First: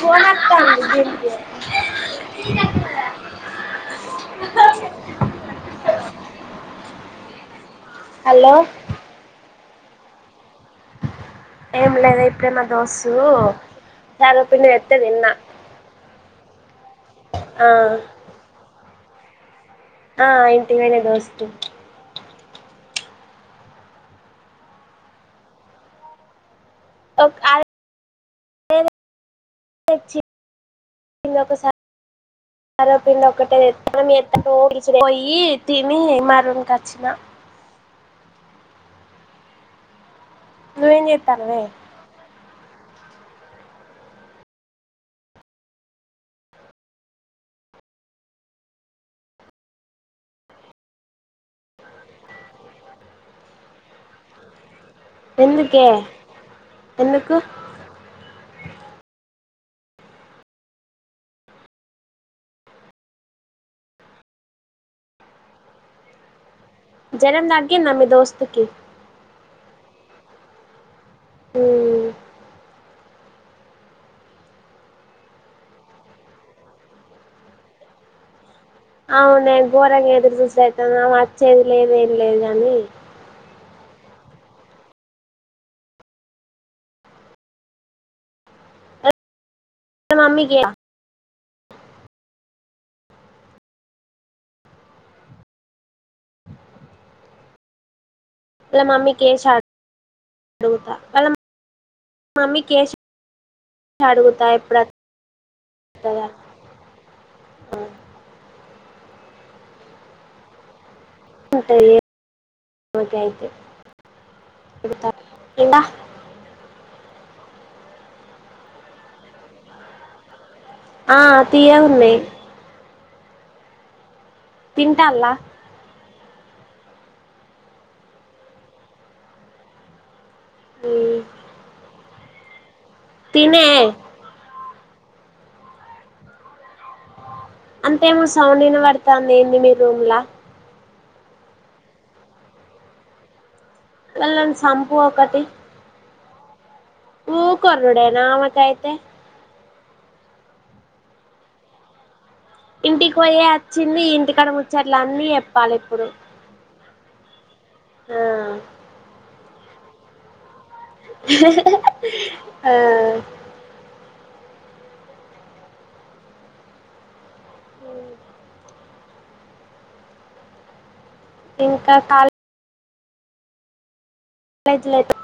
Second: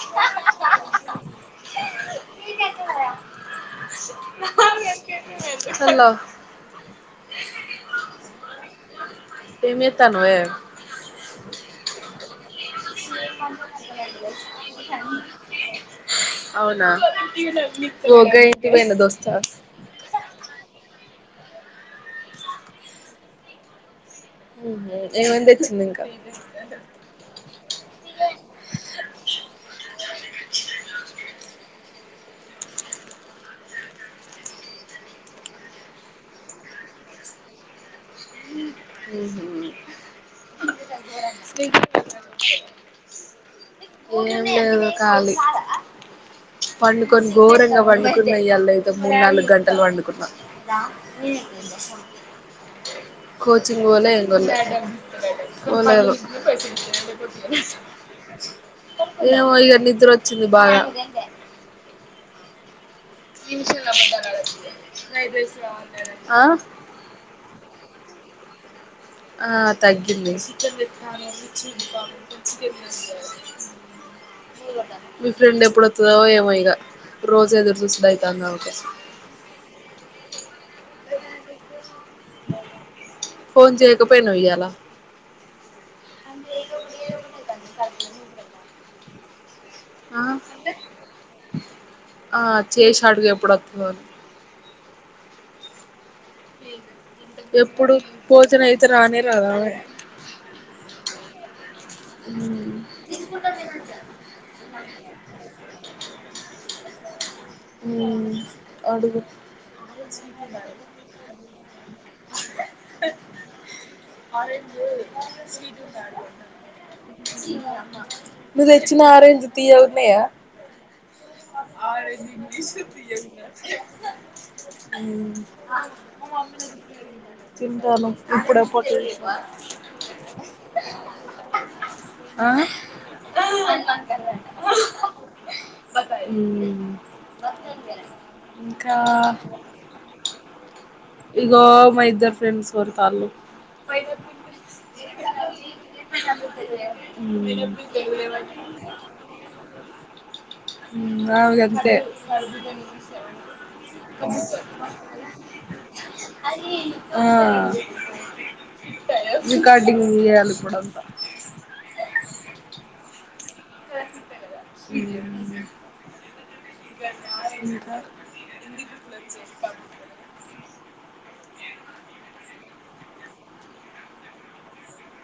ఫోనొత్తాంది దీనికి hello [unintelligible] hello hello ఏంచేస్తానవే ఏం లేదా ఇప్పుడే మా దోశ్ తిన్నా అవునా ఆ పోగా అయితే న్న దోస్తా ఆ ఇంటివైనా దోస్త్ ఏమేం తెచ్చింది ఇంకా [unintelligible] సర్వపిండి ఒకటే తెచ్చిన [unintelligible] పోయి తిని మ రూమ్ కి వచ్చిన [unintelligible] నువ్వేం చేస్తున్నావే ఏం లేదు కాలి పండుకొని ఘోరంగా పండుకున్న ఈయల అయితే మూడు నాలుగు గంటలు అ పండుకున్న కోచింగ్ పోలే ఏం పోలె ఎందుకే పోలేదు ఎందుకు ఒ ఇగ నిద్ర వచ్చింది బాగా ఇంశల్ ఆ జ్వరం తగ్గిందా మీ దోస్త్ కి ఆ తగ్గింది నా చకాచ్చ ఉమ్, [unintelligible] మీ ఫ్రెండ్ ఎప్పుడు వస్తుందో ఏమో ఇగ రోజు ఎదురుచూసే అయితాంది అవునా ఘోరంగా ఎదురు చూస్తూడు అయితాంది వచ్చేది లేదు ఏం లేదు కాని ఫోన్ చేయకపోయినా ఈయ్యాల అే ఏడి ఉ వాళ్ళ ఆ మమ్మీకి ఆ చేసి అడుగు ఎప్పుడు వస్తుందో అని ఎప్పుడు భోజన అయితే మమ్మ రానే రాదామె వాళ్ళ మ్మ్ మమ్మీకి అడుగుతా ఎప్పుడా ఉ అడుగు ఉంటది అయితే ఆరెంజ్ అడుగుతా ఇంకా స్వీట్ వుడ్ నువ్వు తెచ్చిన ఆరెంజ్ తీయగా ఉన్నాయా ఆ తీయాగ ఉన్నాయి ్య [unintelligible] తింటాల్లా హు తింటాను ఇప్పుడే పోట్ అ ఆ అ [unintelligible] బతాయి హు అంతేమో సౌండ్ని పడతాంది ఏంటి మీ రూమ్లా ఇగ మ ఇద్దరు ఫ్రెండ్స్ వరుతలు వెళ్ళండి సంపు ఒకటి ఫతా [unintelligible] ఊ కోర్డే నా మకా అయితే అగంతే గర్దు ఇంటికి పోయే వచ్చింది ఇంటికాడ తె ముచ్చట్లు అన్నీ చెప్పాలి ఇప్పుడు అదిే ఆ ఆ రికార్డింగ్ చేయాలి ఇప్పుడంతా ఆ స ఇ ఎ ఎల ఇంకా కాలే జీ లేదు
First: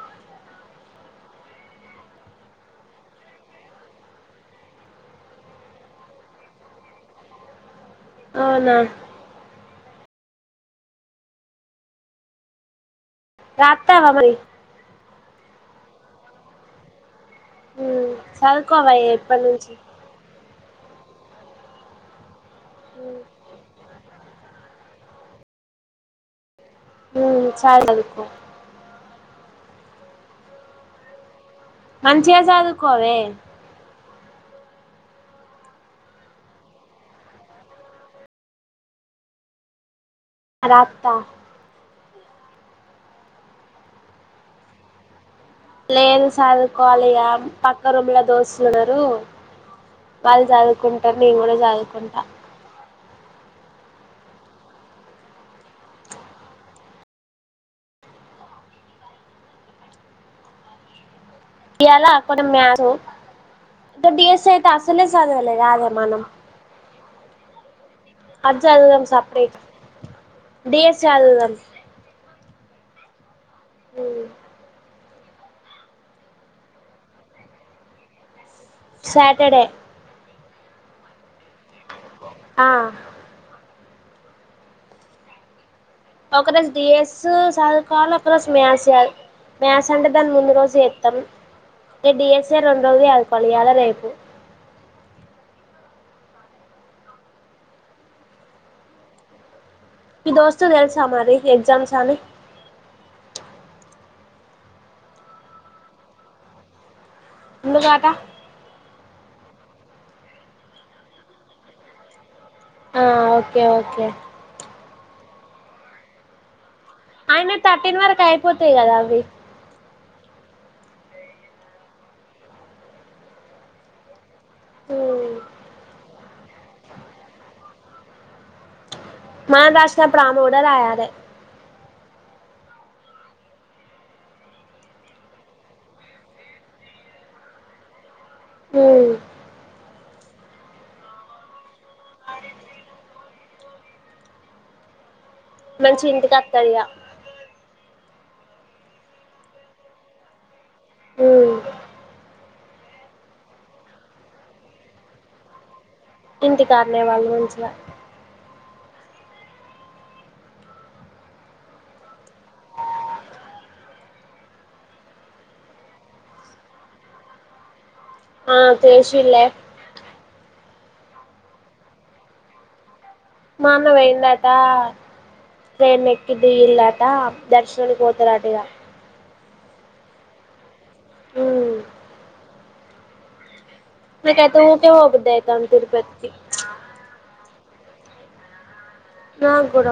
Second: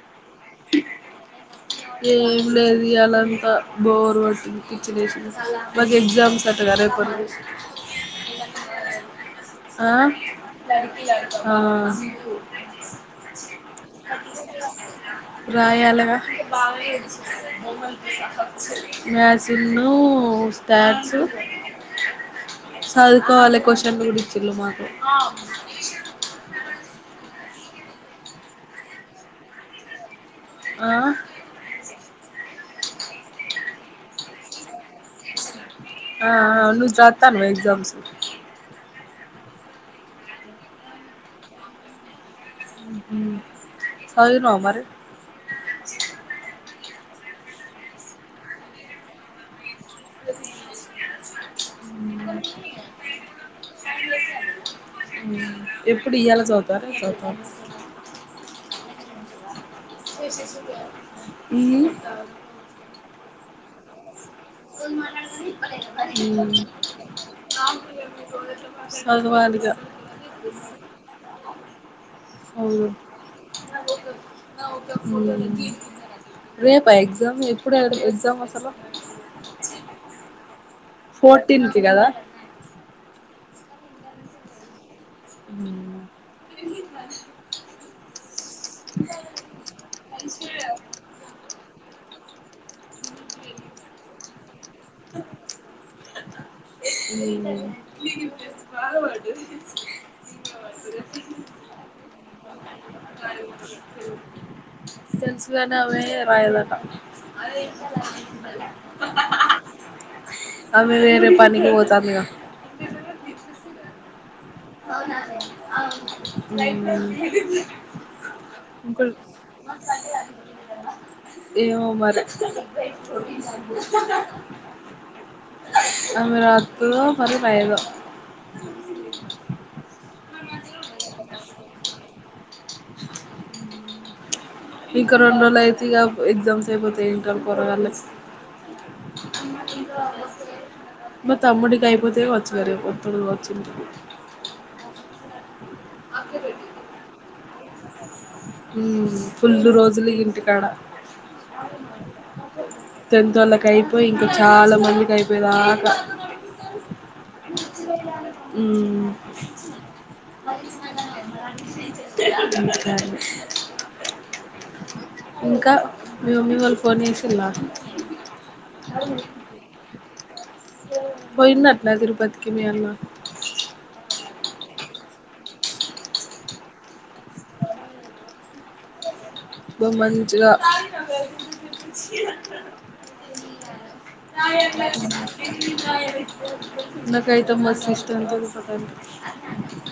ఏం లేదు ఇయ్యాలంత బోర్ గోట్టింది పిచ్చిలేసింది మాకు ఎగ్జామ్స్ అట్టగా రేపటి నుంచి అవునా ఆ ఆ రాత్తవా మరి రాయాలగా ఉమ్, చదువుకోవా ఇప్పటి నుంచి మ్యాసిన్ను దచ ఉమ్. చదుకోవాల క్వశ్చన్ కండ గుడి చిల్ల మా ఉమ్ చాలు ఆ మంచిగా చదువుకోవే ఆ అ నువ్వు రాత్తన్నవ ఎగ్జామ్స్ ఆ రాత్త ఉహూ చదివినావ మరి లేదు సదుకోవాలి పక్క రూమ్లా దోస్తులు ఉన్నారు వాళ్ళు చదువుకుంటారు నేను కూడా చదువుకుంటా ఉమ్ ఎప్పుడు ఇయ్యాల చదుతారా రేపు చదువుతారా వసి చ ఇయ్యాల [unintelligible] [unintelligible] డిఎస్. అది చదువుదాం సపరేట్ చదవాలిగా డిఎస్ చదువుదాం అవును. వు. ఉమ్ మ్మ్ ఉమ్ రేపా ఎగ్జామ్ ఎప్పుడు అడు ఎగ్జామ్ అసలు సాటర్డే ఫోర్. టింకి కదా ఆ హహ ఒక రోజు డీ ఎస్ సద్ ఫాలో ఒక రోజు మ్యాస్ సెయ్యాలి మ్యాస్ అండ్ దాని ముందు రోజు ఎత్తరు అంటే డిఎస్ఏ రెండ్రోజులు యదుకోవాలి ఇయ్యాల రేపు బాగా పాడు మీ దోస్తుకి తెలుసా మరి ఎగ్జామ్స్ అని సెన్స్ లానావే రాయాలన్న అదే ముందుగాట అవి వేరే పనికి పోతాందిగా ఆ ఓకే ఓకే ఆయన థర్టీన్ వరక్ అయిపోతయి కదా ఇంకో అవి ఏమో మరి హ్ ఆమె రాత్తదో మరి రాయదో మనం రాసేటప్పుడు ఆమె గుడా రాయలె ఇక రెండు రోజులు అయితే ఇగ ఎగ్జామ్స్ అయిపోతయి ఇంటర్ పోరగల్లయి [inaudible] మా తమ్ముడి అయిపోతు వచ్చినరేమో మంచిగ ఇంటికత్త ఇగ ఫుల్లు రోజులు ఇంటికాడ అ టన్త్ వోళ్ళకి అయిపోయి ఇంకా చాలా మందికి అయిపోయేదాక ఇంటికాడ్నే వాళ్ళు మంచిగా హ్మ్ [inaudible] ఇంకా మీ మమ్మీ వాళ్ళు ఫోన్ చేసిల్ల ఆ తెల్సులే పోయిండట్లానా? తిరుపతికి మీ అన్న. మా అన్న వోయిండాట. ట్రైన్ ఎక్కి దిగింలాట, దర్శనానికి వోతరాట. ఇగ. అబ్బా, మంచిగా. నా [unintelligible] చూసి, చీ అంటారు. [unintelligible] నాకైతే ఊకే పోబుద్ది అయితాంది తిరుపతికి నాకైతే మస్త్. వెస్టర్న్ అవసరం లేదు. నాక్ గూడ.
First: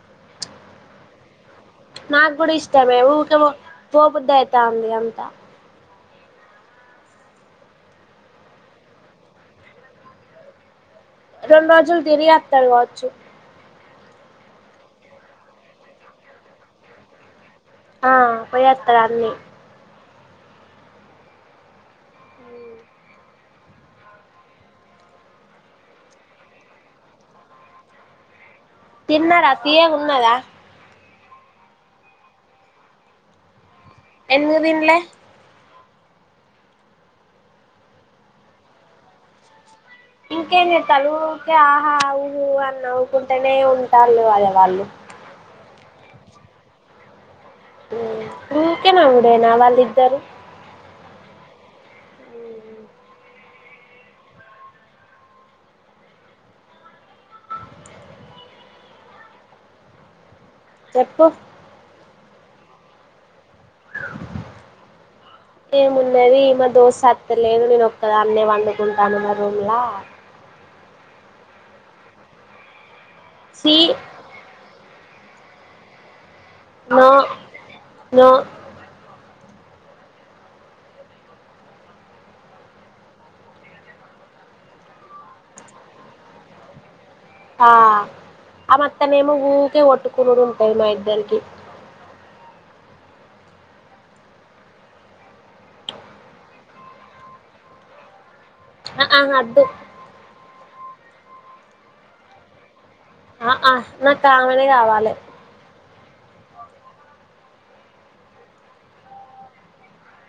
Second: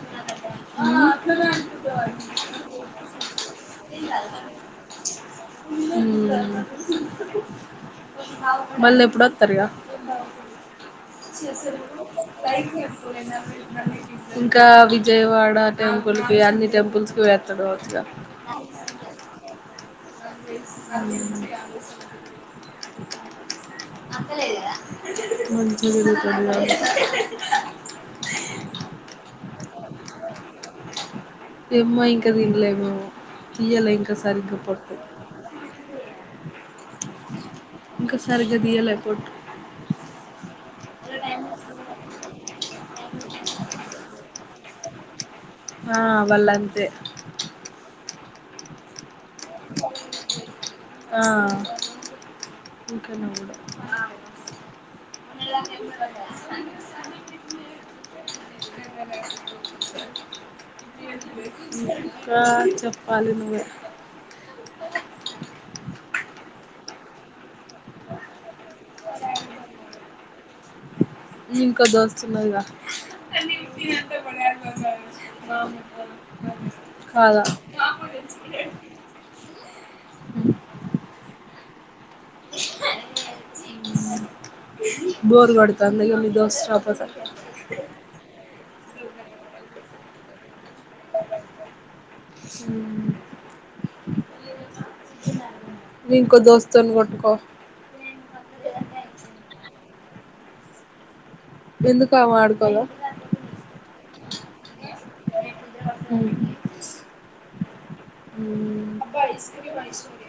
ఉమ్ నా గూడా ఇష్టమే ఊకే వో పోబుద్ది అయితాంది అంతా ఉమ్మ్ మళ్లీ ఎప్పుడోతారు ఇగ రెండు చేసే రోజులు ముందు తిరిగి వత్తడు లైట్ గా కావచ్చు చూడు. ఇంకా విజయవాడ టెంపుల్‌కి, అన్ని టెంపుల్స్‌కి వెళ్. చదవొచ్చుగా. పోయోతాడన్నీ. మంచిదిలే, కొద్దిగా ఆగు. తిన్నారా? తీయగున్నద? ఏమ్మా, ఇంకా దిన్లేమేమ్మ? తీయలే ఇక, సరిగ్గా ఎందుకు పోటు. తినలే ఇంకా సరిగ్గా తీయలే పోటు. ఇంకేం జేతాలు, ఊకే ఆహా, ఊహ అని నవ్వుకుంటేనే ఉంటాలు గదా వాళ్లు. ఆ, వాళ్లు అంతే. ఉమ్, ఊకే నవ్వు. ఎన్నా, వాళ్లిద్దరూ? ఆ, ఊకే నవ్వుడు. చెప్పు ఉమ్. ఇంకా, చెప్పాలి నువ్వే. ఏమున్నది ఈమె దోస్తీ అత్తర్. లేదు నేను ఒక్కదాన్నే, వండుకుంటాను మా రూమ్లా. ఇంకో దోస్తు ఉన్నాగా ఛీ న్నింత పడా అహా న న బోర్గడుత అందుక మీ దోస్త చషాప ఆ ఆమ త్తనే ఏమో ఊకే కొట్టుకునుడు ఉంటది మా ఇద్దరికి రాపోతే మీ ఇంకో దోస్తో ను గొట్టుకో ఆ ఆమ్ అద్దు ఎందుకు ఆమ ఆడుకోద ఆ ఆ నాకు కామెనే కావాలి అబ ఐస్కూరి మఐసూరి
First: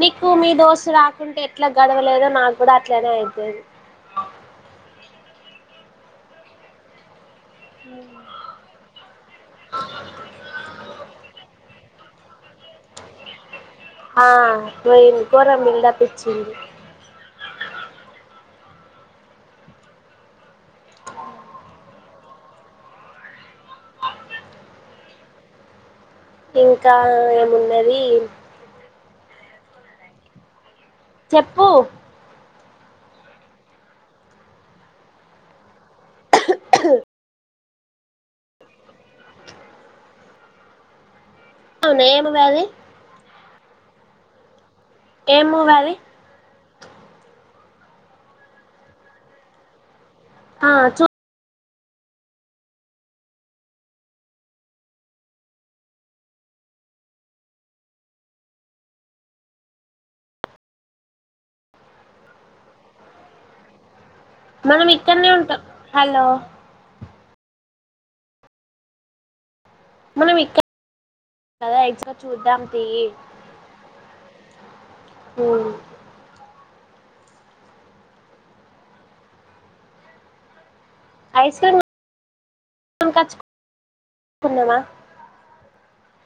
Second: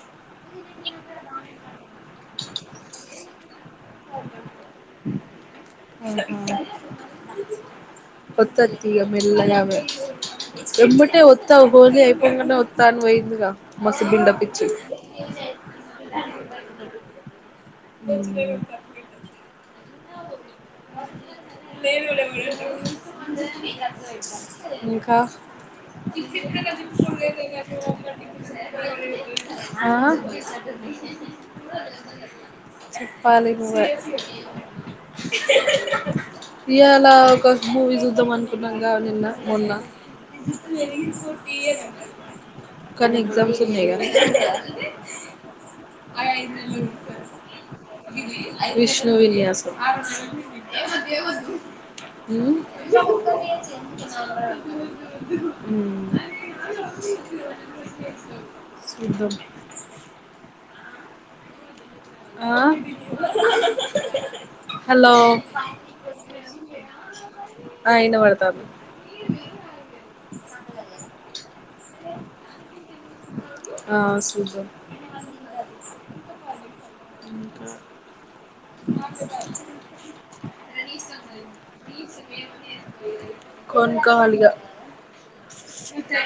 నీకు మీ దోస్తు రాకుంటే ఎట్లా గదవలేదో నాకు ఇప్పుడు అట్లనే అయితేది ఉహు ఒత్తా తీ ఇగ మెల్లగా ఆమె రమ్మటే ఒత్తా హోలీ అయ్ అ ఒత్తాన్ పోయింది గా ఆ పోయిన కూడా బిల్డప్ ఇచ్చింది ఇంకా ఇప్పుడ కది ఇంకా ఫలే ఏమున్నది ఆ చెప్పు చెప్పాలి నువ్వె ఇయాలఒక మూవీ చూద్దాం అనుకున్నాంగా నిన్న మొన్న ఉన్నాయ్ ఏమో కది ఉన్నాయిగా మూవీ అది అఐదులు ఇ స విష్ణు విన్యాసం ఆ చూ ఏ ఏ ఉమ్ ఉమ్ సీట్ దోర్ ఆ మనం హలో ఇక్కడనే ఉంటాం హలో ఆ ఇన పడతాంది మనం ఇక్క కదా ఎక్జో చూద్దాం తీయి ఆ చూద్దాం ఇంకా ఐస్క్రీమ్ ఏ కొనుకోచు కున్నవ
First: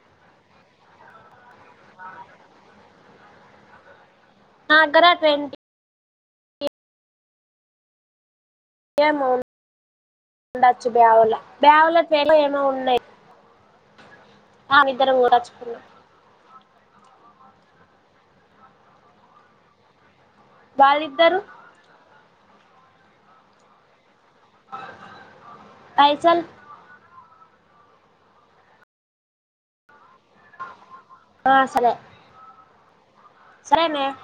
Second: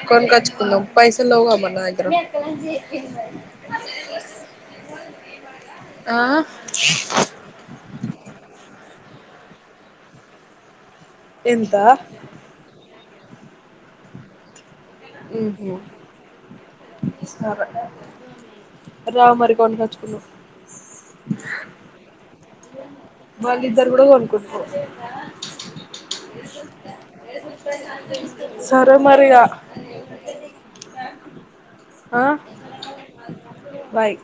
కొన్ కచుకున్నా పైస లోవుగా అ మరి నా దగ్గర ఇ నా దగ్గర ట్వంటీ ఆ ఏమో బ్యాగుల ఎంత బ్యాగుల పేర్లు ఏమో ఉన్నాయి ఆ ఇద్దర ఊరాచ్చికు ఉహు రా మరి కొనుకోచుకున్నాం వాల్లిద్దరు వాళ్ళు ఇద్దరు కూడా కొనుకో పైసలు [unintelligible] సరే మరి ఇగ అ ఆ సరే ఆ సరేనే బాయ్